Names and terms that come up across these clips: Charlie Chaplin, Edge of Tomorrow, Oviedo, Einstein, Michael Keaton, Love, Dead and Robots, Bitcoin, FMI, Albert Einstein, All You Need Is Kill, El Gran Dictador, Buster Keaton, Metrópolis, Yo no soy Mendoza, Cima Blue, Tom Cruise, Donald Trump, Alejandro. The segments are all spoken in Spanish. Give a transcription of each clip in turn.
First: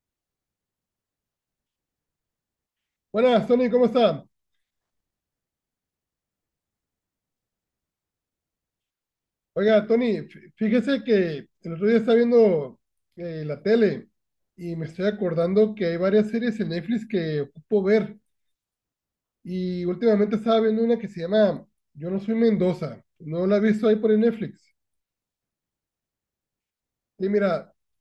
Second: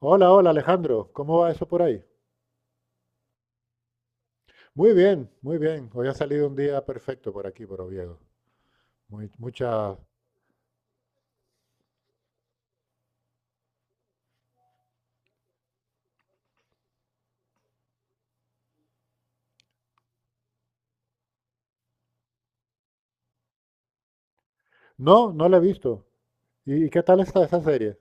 Hola, hola Alejandro, ¿cómo va eso por ahí? Buenas, Tony, ¿cómo está? Muy bien, muy bien. Hoy ha salido un día perfecto por aquí, por Oviedo. Muy, Oiga, mucha... Tony, fíjese que el otro día estaba viendo la tele y me estoy acordando que hay varias series en Netflix que ocupo ver. Y últimamente estaba viendo una que se llama Yo no soy Mendoza. No la he visto ahí por el Netflix. No, la he visto. ¿Y qué tal Y está esa mira, serie?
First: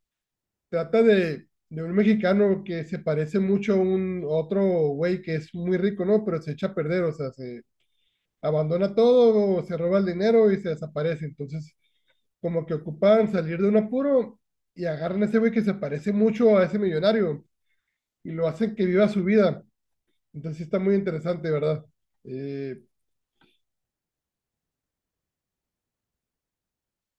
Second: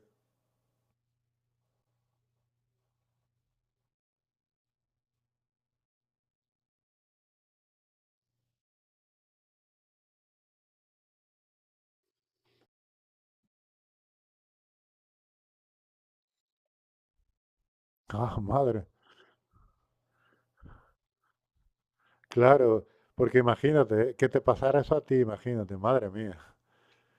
trata de un mexicano que se parece mucho a un a otro güey que es muy rico, ¿no? Pero se echa a perder, o sea, se abandona todo, se roba el dinero y se desaparece. Entonces como que ocupan salir de un apuro y agarran a ese güey que se parece mucho a ese millonario y Ah, lo hacen madre, que viva su vida. Entonces sí está muy interesante, ¿verdad? claro, Eh, porque imagínate, que te pasara eso a ti, imagínate, madre mía,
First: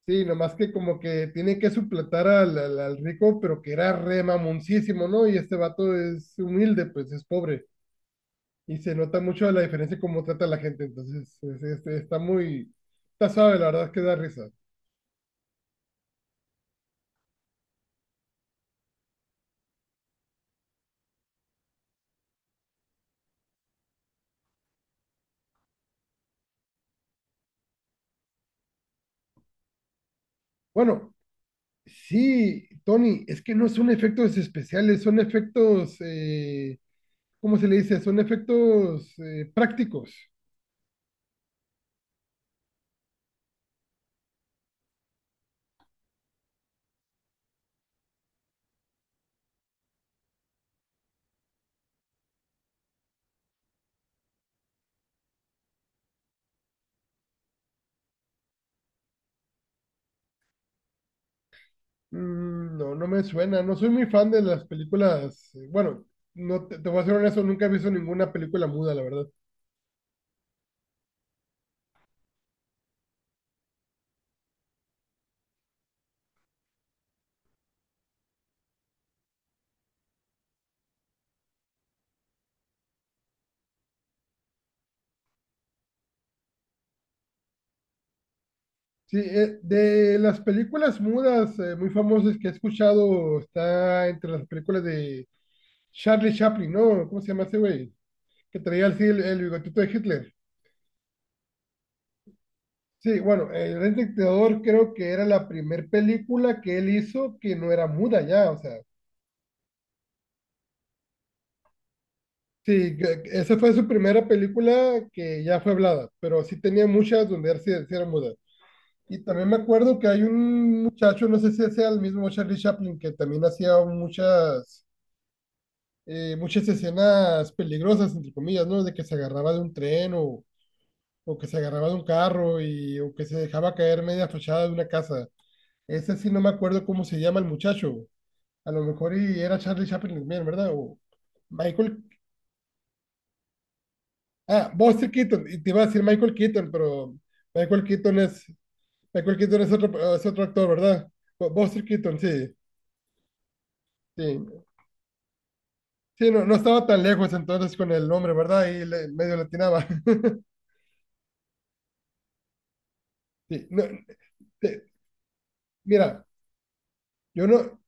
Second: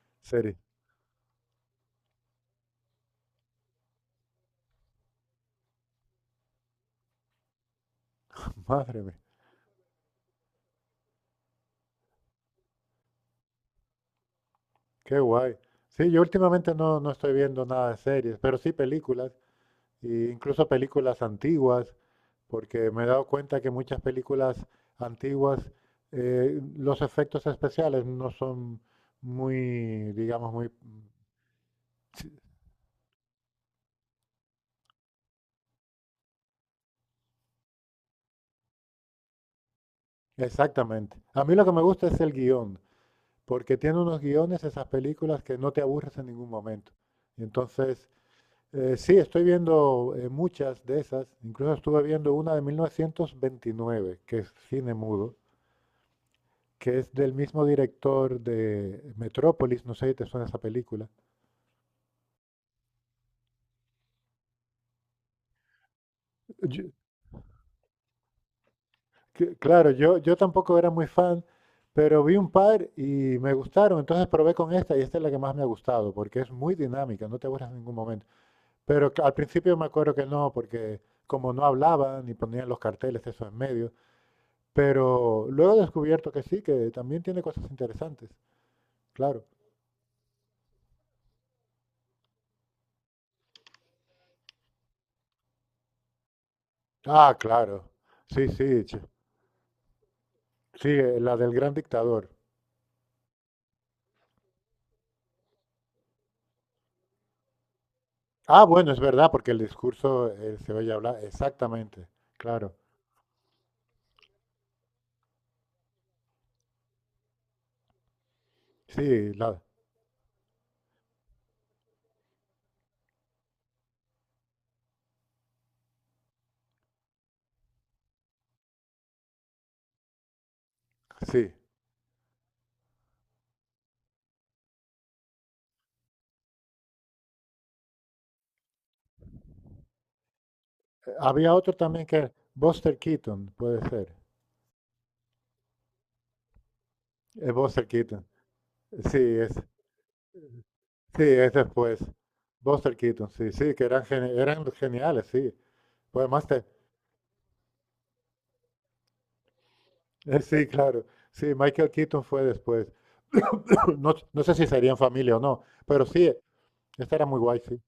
sí, nomás serie, que como que tiene que suplantar al rico, pero que era re mamoncísimo, ¿no? Y este vato es humilde, pues es pobre. Y se madre mía, nota mucho la diferencia en cómo trata a la gente. Entonces está muy... Está suave, la verdad es que da risa. qué guay. Sí, yo últimamente no estoy viendo nada de series, pero sí películas, e incluso películas antiguas. Porque me he dado cuenta que muchas películas antiguas, los efectos especiales no son muy, digamos, muy... Bueno, Sí, sí, Tony, es que no son efectos especiales, son efectos... ¿cómo se le dice? Son efectos prácticos. exactamente. A mí lo que me gusta es el guión, porque tiene unos guiones esas películas que no te aburres en ningún momento. Y entonces, sí, estoy viendo muchas de esas, incluso estuve viendo una de 1929, que es cine mudo, que es del mismo director de Metrópolis, no sé si te suena esa película. Mm, no, no me suena. No soy muy fan de las películas. Bueno, no te, te Yo- voy a ser honesto, nunca he visto ninguna película muda, la verdad. Claro, yo tampoco era muy fan, pero vi un par y me gustaron, entonces probé con esta y esta es la que más me ha gustado, porque es muy dinámica, no te aburres en ningún momento. Pero que al principio me acuerdo que no, porque como no hablaban y ponían los carteles eso en medio, pero luego he descubierto que sí, que también tiene cosas interesantes, Sí, claro. De las películas mudas muy famosas que he escuchado, está entre las películas de Charlie Chaplin, ¿no? ¿Cómo se Ah, llama ese claro, güey? sí, Que sí, traía así el bigotito de Hitler. sí, la del gran dictador. Sí, bueno, El Gran Dictador creo que era la primer película que él hizo que no era muda ya, o Ah, sea, bueno, es verdad, porque el discurso se oye hablar, exactamente, claro. sí, que esa fue su primera película que ya fue hablada, pero sí tenía muchas donde él sí era muda. Y Sí, también me la, acuerdo que hay un muchacho, no sé si sea el mismo Charlie Chaplin, que también hacía muchas escenas peligrosas, entre comillas, ¿no? De que se agarraba de un tren o que sí. se agarraba de un carro y, o que se dejaba caer media fachada de una casa. Ese sí no me acuerdo cómo se llama el muchacho. A lo mejor y era Charlie Chaplin también, ¿verdad? O Había otro Michael... también que era Buster Keaton, puede ser. Ah, Buster Keaton, y te iba a decir Michael Keaton, pero Es Michael Buster Keaton Keaton. es, Sí, Michael es, Keaton es otro actor, ¿verdad? sí, es Buster después. Keaton, sí, Buster Keaton, sí, sí, que eran, sí. eran geniales, sí. Pues Sí, no, además, no te- estaba tan lejos entonces con el nombre, ¿verdad? Y medio latinaba. Sí, claro. Sí, Michael Keaton fue después. Sí, no, No, no sé si te- serían familia o no, pero mira, sí, esta era muy yo guay, sí. no,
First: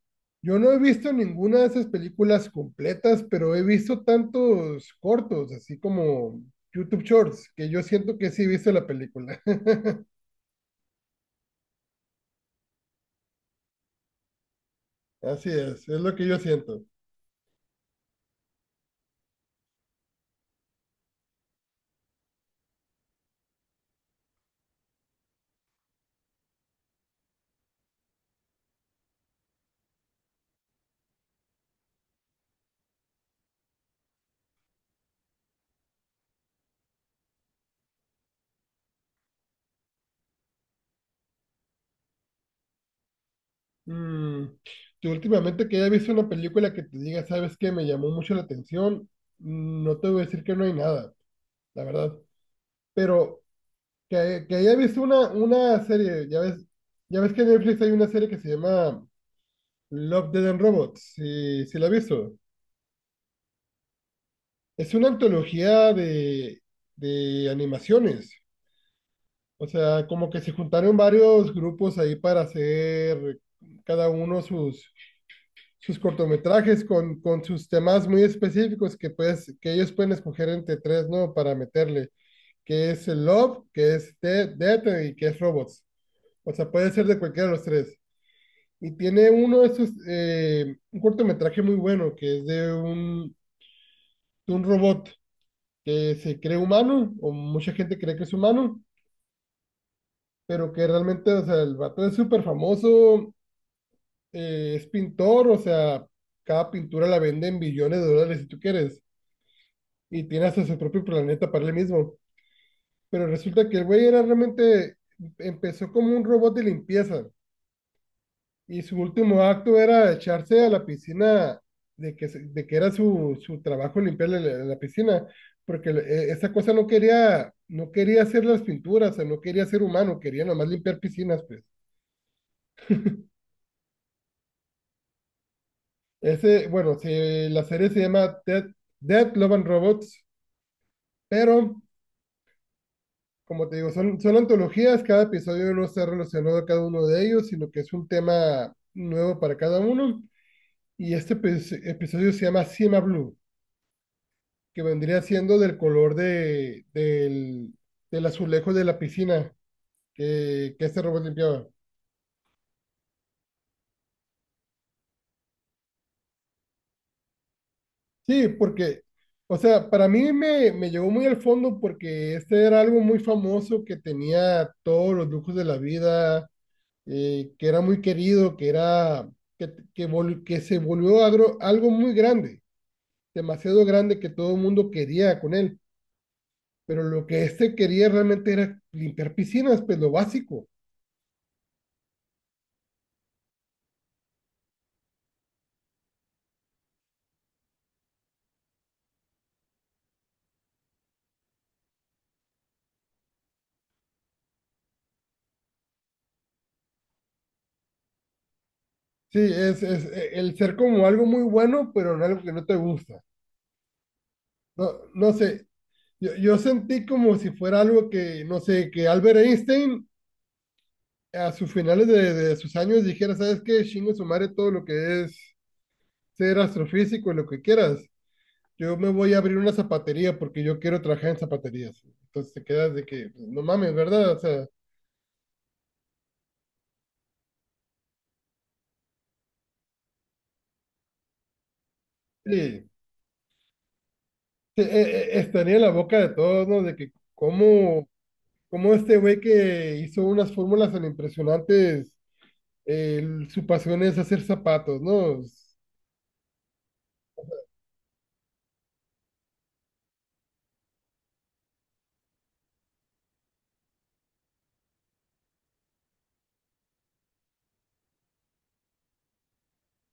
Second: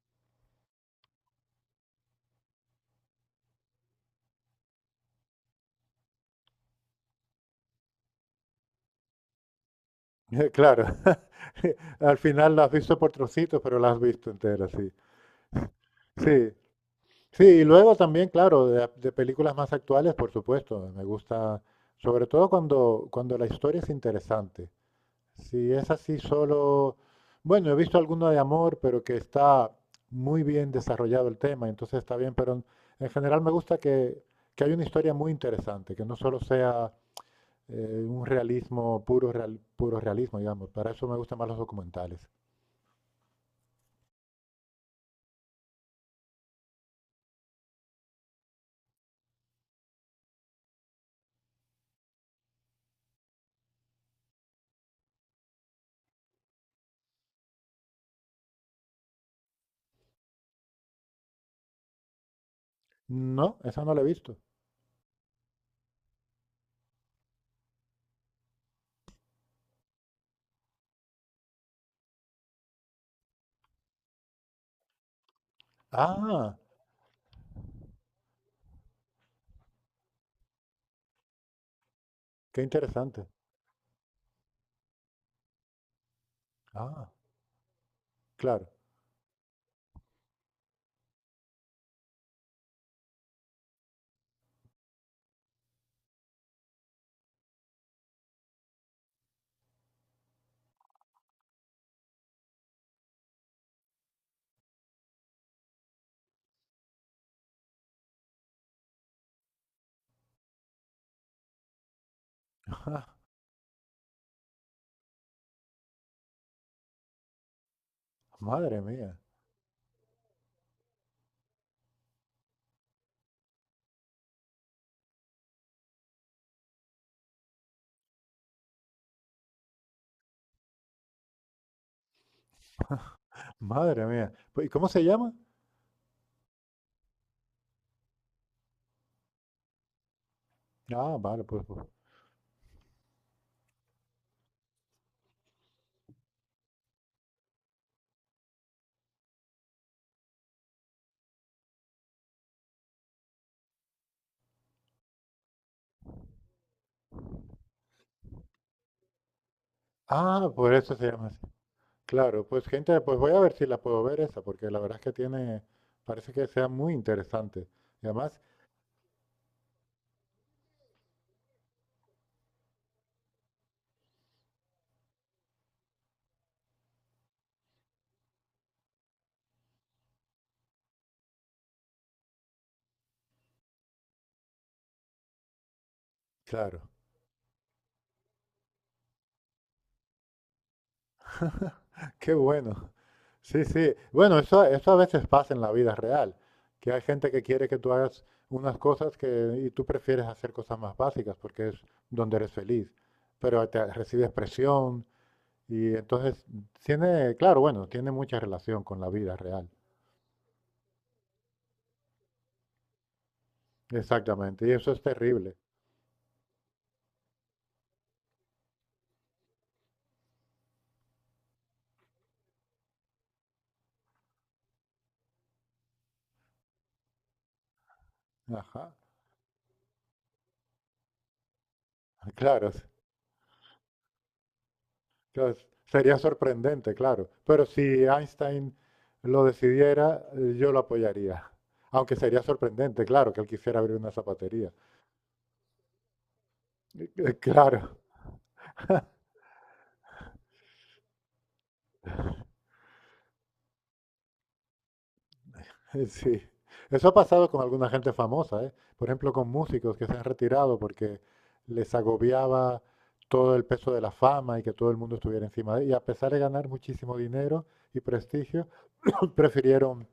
yo no he visto ninguna de esas películas completas, pero he visto tantos cortos, así como YouTube Shorts, que yo siento que sí he visto la película. Claro. Al final la has visto por trocitos, pero la has visto entera, sí. Así es lo que yo Sí, siento. sí, y luego también, claro, de películas más actuales, por supuesto, me gusta, sobre todo cuando la historia es interesante. Si es así solo, bueno, he visto alguno de amor, pero que está muy bien desarrollado el tema, entonces está bien, pero en general me gusta que haya una historia muy interesante, que no solo sea un realismo, puro, puro realismo, digamos. Para eso me gustan más los documentales. Mm, yo últimamente que haya visto una película que te diga, sabes que me llamó mucho la atención, mm, no te voy a decir que no hay nada, la verdad. Pero que haya visto una serie, ya ves que en Netflix hay una serie que se llama Love, Dead and Robots, si la has visto. No, esa no la he visto. Es una antología de animaciones. O sea, como que se juntaron varios grupos ahí para hacer cada uno sus Ah, cortometrajes con sus temas muy específicos que, pues, que ellos pueden escoger entre tres, ¿no? Para meterle, qué que es el interesante. Love, que es Death y que es Robots. O sea, puede ser Ah, de cualquiera de los tres. claro. Y tiene uno de esos, un cortometraje muy bueno, que es de de un robot que se cree humano, o mucha gente cree que es humano, pero que realmente, o sea, el vato es súper famoso, es pintor, o sea, cada pintura la vende en billones de dólares si tú quieres y tiene hasta su propio planeta para él mismo. Pero resulta que el güey era realmente, empezó como un robot de limpieza Madre y su mía, último acto era echarse a la piscina de que, de que era su trabajo limpiarle la piscina, porque esa cosa no quería, no quería hacer las pinturas, o sea, no quería ser humano, quería nomás limpiar piscinas, pues. madre mía. Pues, ¿y cómo se llama? Ese, bueno, la serie se llama Dead Love and Robots, Ah, vale, pues, pero pues. como te digo, son antologías, cada episodio no está relacionado a cada uno de ellos, sino que es un tema nuevo para cada uno. Y este pues, episodio se llama Cima Blue, que vendría siendo del color del azulejo de la piscina Ah, por que eso este se robot llama así. limpiaba. Claro, pues gente, pues voy a ver si la puedo ver esa, porque la verdad es que tiene, parece que sea muy interesante. Y además, Sí, porque, o sea, para mí me llegó muy al fondo porque este era algo muy famoso que tenía todos los lujos de la vida, que era muy querido, que era que se volvió algo muy grande, demasiado grande que todo el mundo quería con él. claro, Pero lo que este quería realmente era limpiar piscinas, pues lo básico. qué bueno. Sí, sí. Bueno, eso a veces pasa en la vida real, que hay gente que quiere que tú hagas unas cosas que, y tú prefieres hacer cosas más básicas porque es donde eres feliz, pero te recibes presión. Y entonces tiene, claro, bueno, tiene mucha relación con la vida Sí, real. Es el ser como algo muy bueno, pero en algo que no te gusta. Exactamente, y No, eso es no terrible. sé, yo sentí como si fuera algo que, no sé, que Albert Einstein a sus finales de sus años dijera, ¿sabes qué? Chingo su madre todo lo que es ser astrofísico, y lo que quieras. Ajá. Yo me voy a abrir una zapatería porque yo quiero trabajar en zapaterías. Entonces te Claro, quedas de que, pues, no mames, ¿verdad? O sea, claro, sería sorprendente, claro. Pero si Einstein lo decidiera, yo lo apoyaría. Aunque sería sí, sorprendente, claro, que él quisiera abrir una zapatería. sí, estaría en la boca de todos, ¿no? De que claro, cómo, cómo este güey que hizo unas fórmulas tan impresionantes, su pasión es hacer zapatos, ¿no? sí, eso ha pasado con alguna gente famosa, ¿eh? Por ejemplo, con músicos que se han retirado porque les agobiaba todo el peso de la fama y que todo el mundo estuviera encima de ellos. Y a pesar de ganar muchísimo dinero y prestigio, prefirieron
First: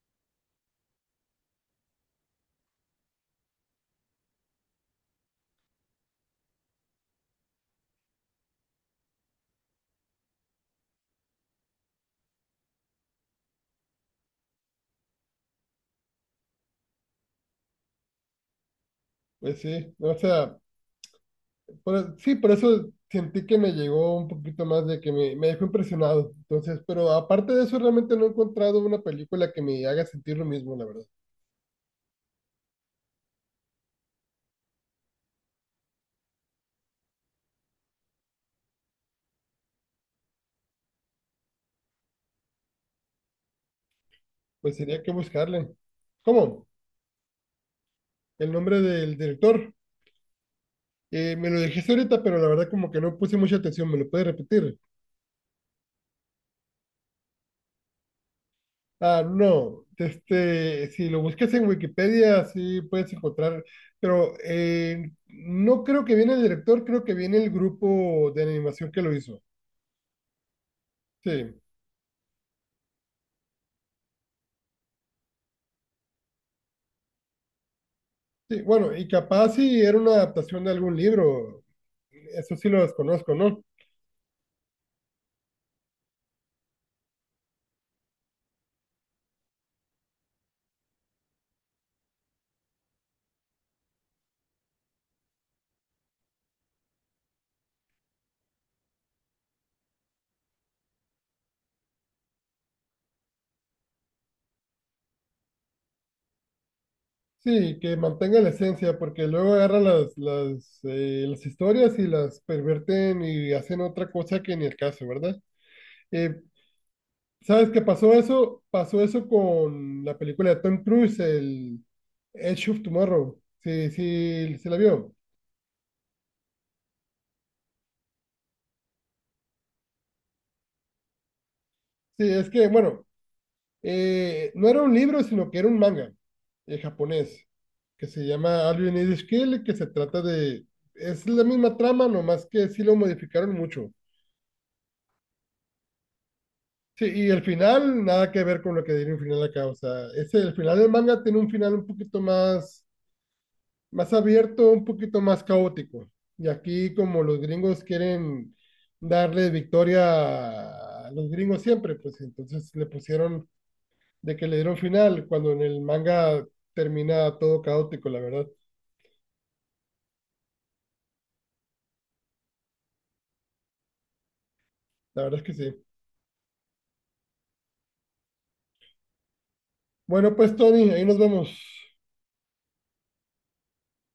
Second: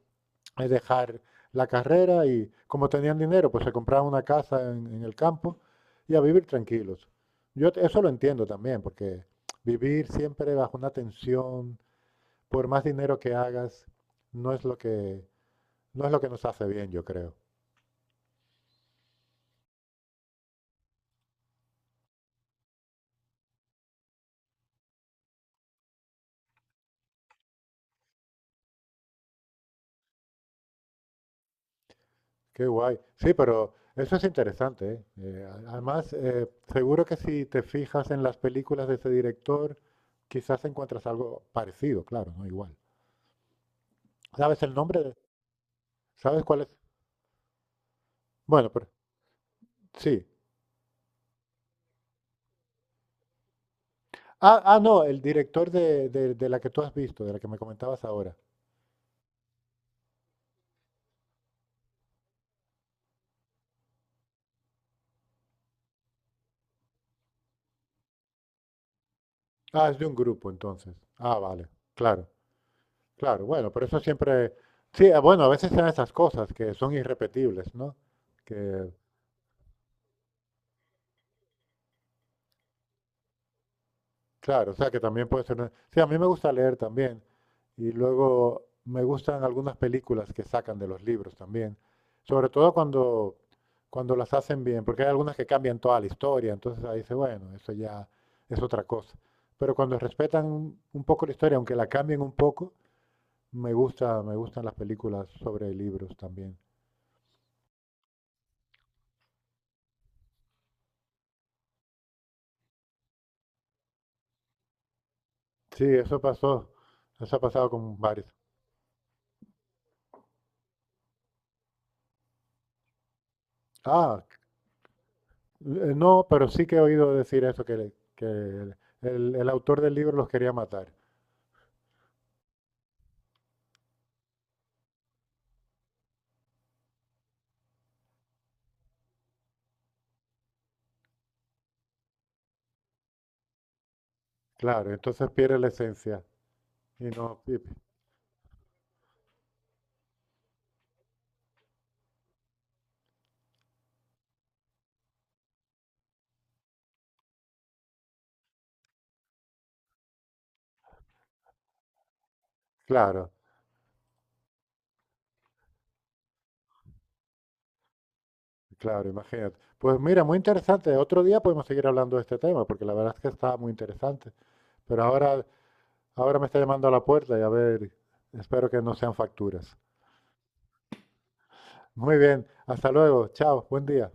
dejar la carrera y como tenían dinero, pues se compraban una casa en el campo y a vivir tranquilos. Eso lo entiendo también, porque vivir siempre bajo una tensión, por más dinero que hagas, no es lo que no es lo que nos hace bien, yo creo. Pues sí, o sea, sí, por eso sentí que me llegó un poquito más de que me dejó impresionado. Entonces, pero aparte de eso, realmente no he encontrado una película que me haga sentir lo mismo, la verdad. Qué guay. Sí, pero eso es interesante, ¿eh? Además, seguro que si te fijas en las películas de ese director, quizás encuentras algo parecido, claro, no igual. ¿Sabes el Pues sería nombre? que buscarle. ¿Sabes cuál es? ¿Cómo? El Bueno, nombre pero del director. sí. Me lo dijiste ahorita, pero la verdad como que no puse mucha atención. ¿Me lo puedes Ah, repetir? ah, no, el director de la que tú has visto, de la que me comentabas ahora. Ah, no. Este, si lo buscas en Wikipedia, sí puedes encontrar. Pero no creo que viene el director, creo que viene el grupo de animación que lo hizo. Ah, es de un grupo, entonces. Ah, Sí, vale, claro, claro. Bueno, pero eso siempre... Sí, ah, bueno, a veces son esas cosas que son irrepetibles, ¿no? sí. Que Bueno, y capaz si era una adaptación de algún libro. Eso sí lo desconozco, ¿no? claro, o sea que también puede ser... Sí, a mí me gusta leer también. Y luego me gustan algunas películas que sacan de los libros también. Sobre todo cuando las hacen bien, porque hay algunas que cambian toda la historia. Entonces ahí dice, bueno, eso ya es otra cosa. Pero cuando respetan un poco la historia, aunque la cambien un poco, me gustan las películas sobre libros también. Sí, que mantenga la esencia, porque luego agarran las historias y las perverten y hacen otra cosa que ni el caso, ¿verdad? Sí, eso Eh, pasó. Eso ha pasado ¿Sabes qué con pasó varios. eso? Pasó eso con la película de Tom Cruise, el Edge of Tomorrow. Sí, Ah, sí, se la vio. eh, no, pero sí que he oído decir eso, que el autor del libro los quería matar. Sí, es que, bueno, no era un libro, sino que era un manga japonés, que se llama All You Need Is Kill, que se trata de... Es la misma trama, nomás que sí lo modificaron mucho. Claro, entonces pierde la esencia. Y Sí, y no, el y- final, nada que ver con lo que diría un final acá. O sea, ese, el final del manga tiene un final un poquito más, más abierto, un poquito más caótico. Y aquí, como los gringos quieren darle victoria a los gringos siempre, pues entonces le Claro, pusieron de que le dieron final, cuando en el manga termina todo caótico, la verdad. claro, imagínate. Pues mira, muy interesante. Otro día podemos seguir hablando de este tema, porque la verdad es que está muy interesante. Pero La verdad es que sí. ahora me está llamando a la puerta y a ver, espero que no sean facturas. Bueno, pues Tony, ahí nos vemos. Muy bien, hasta luego, chao, buen día.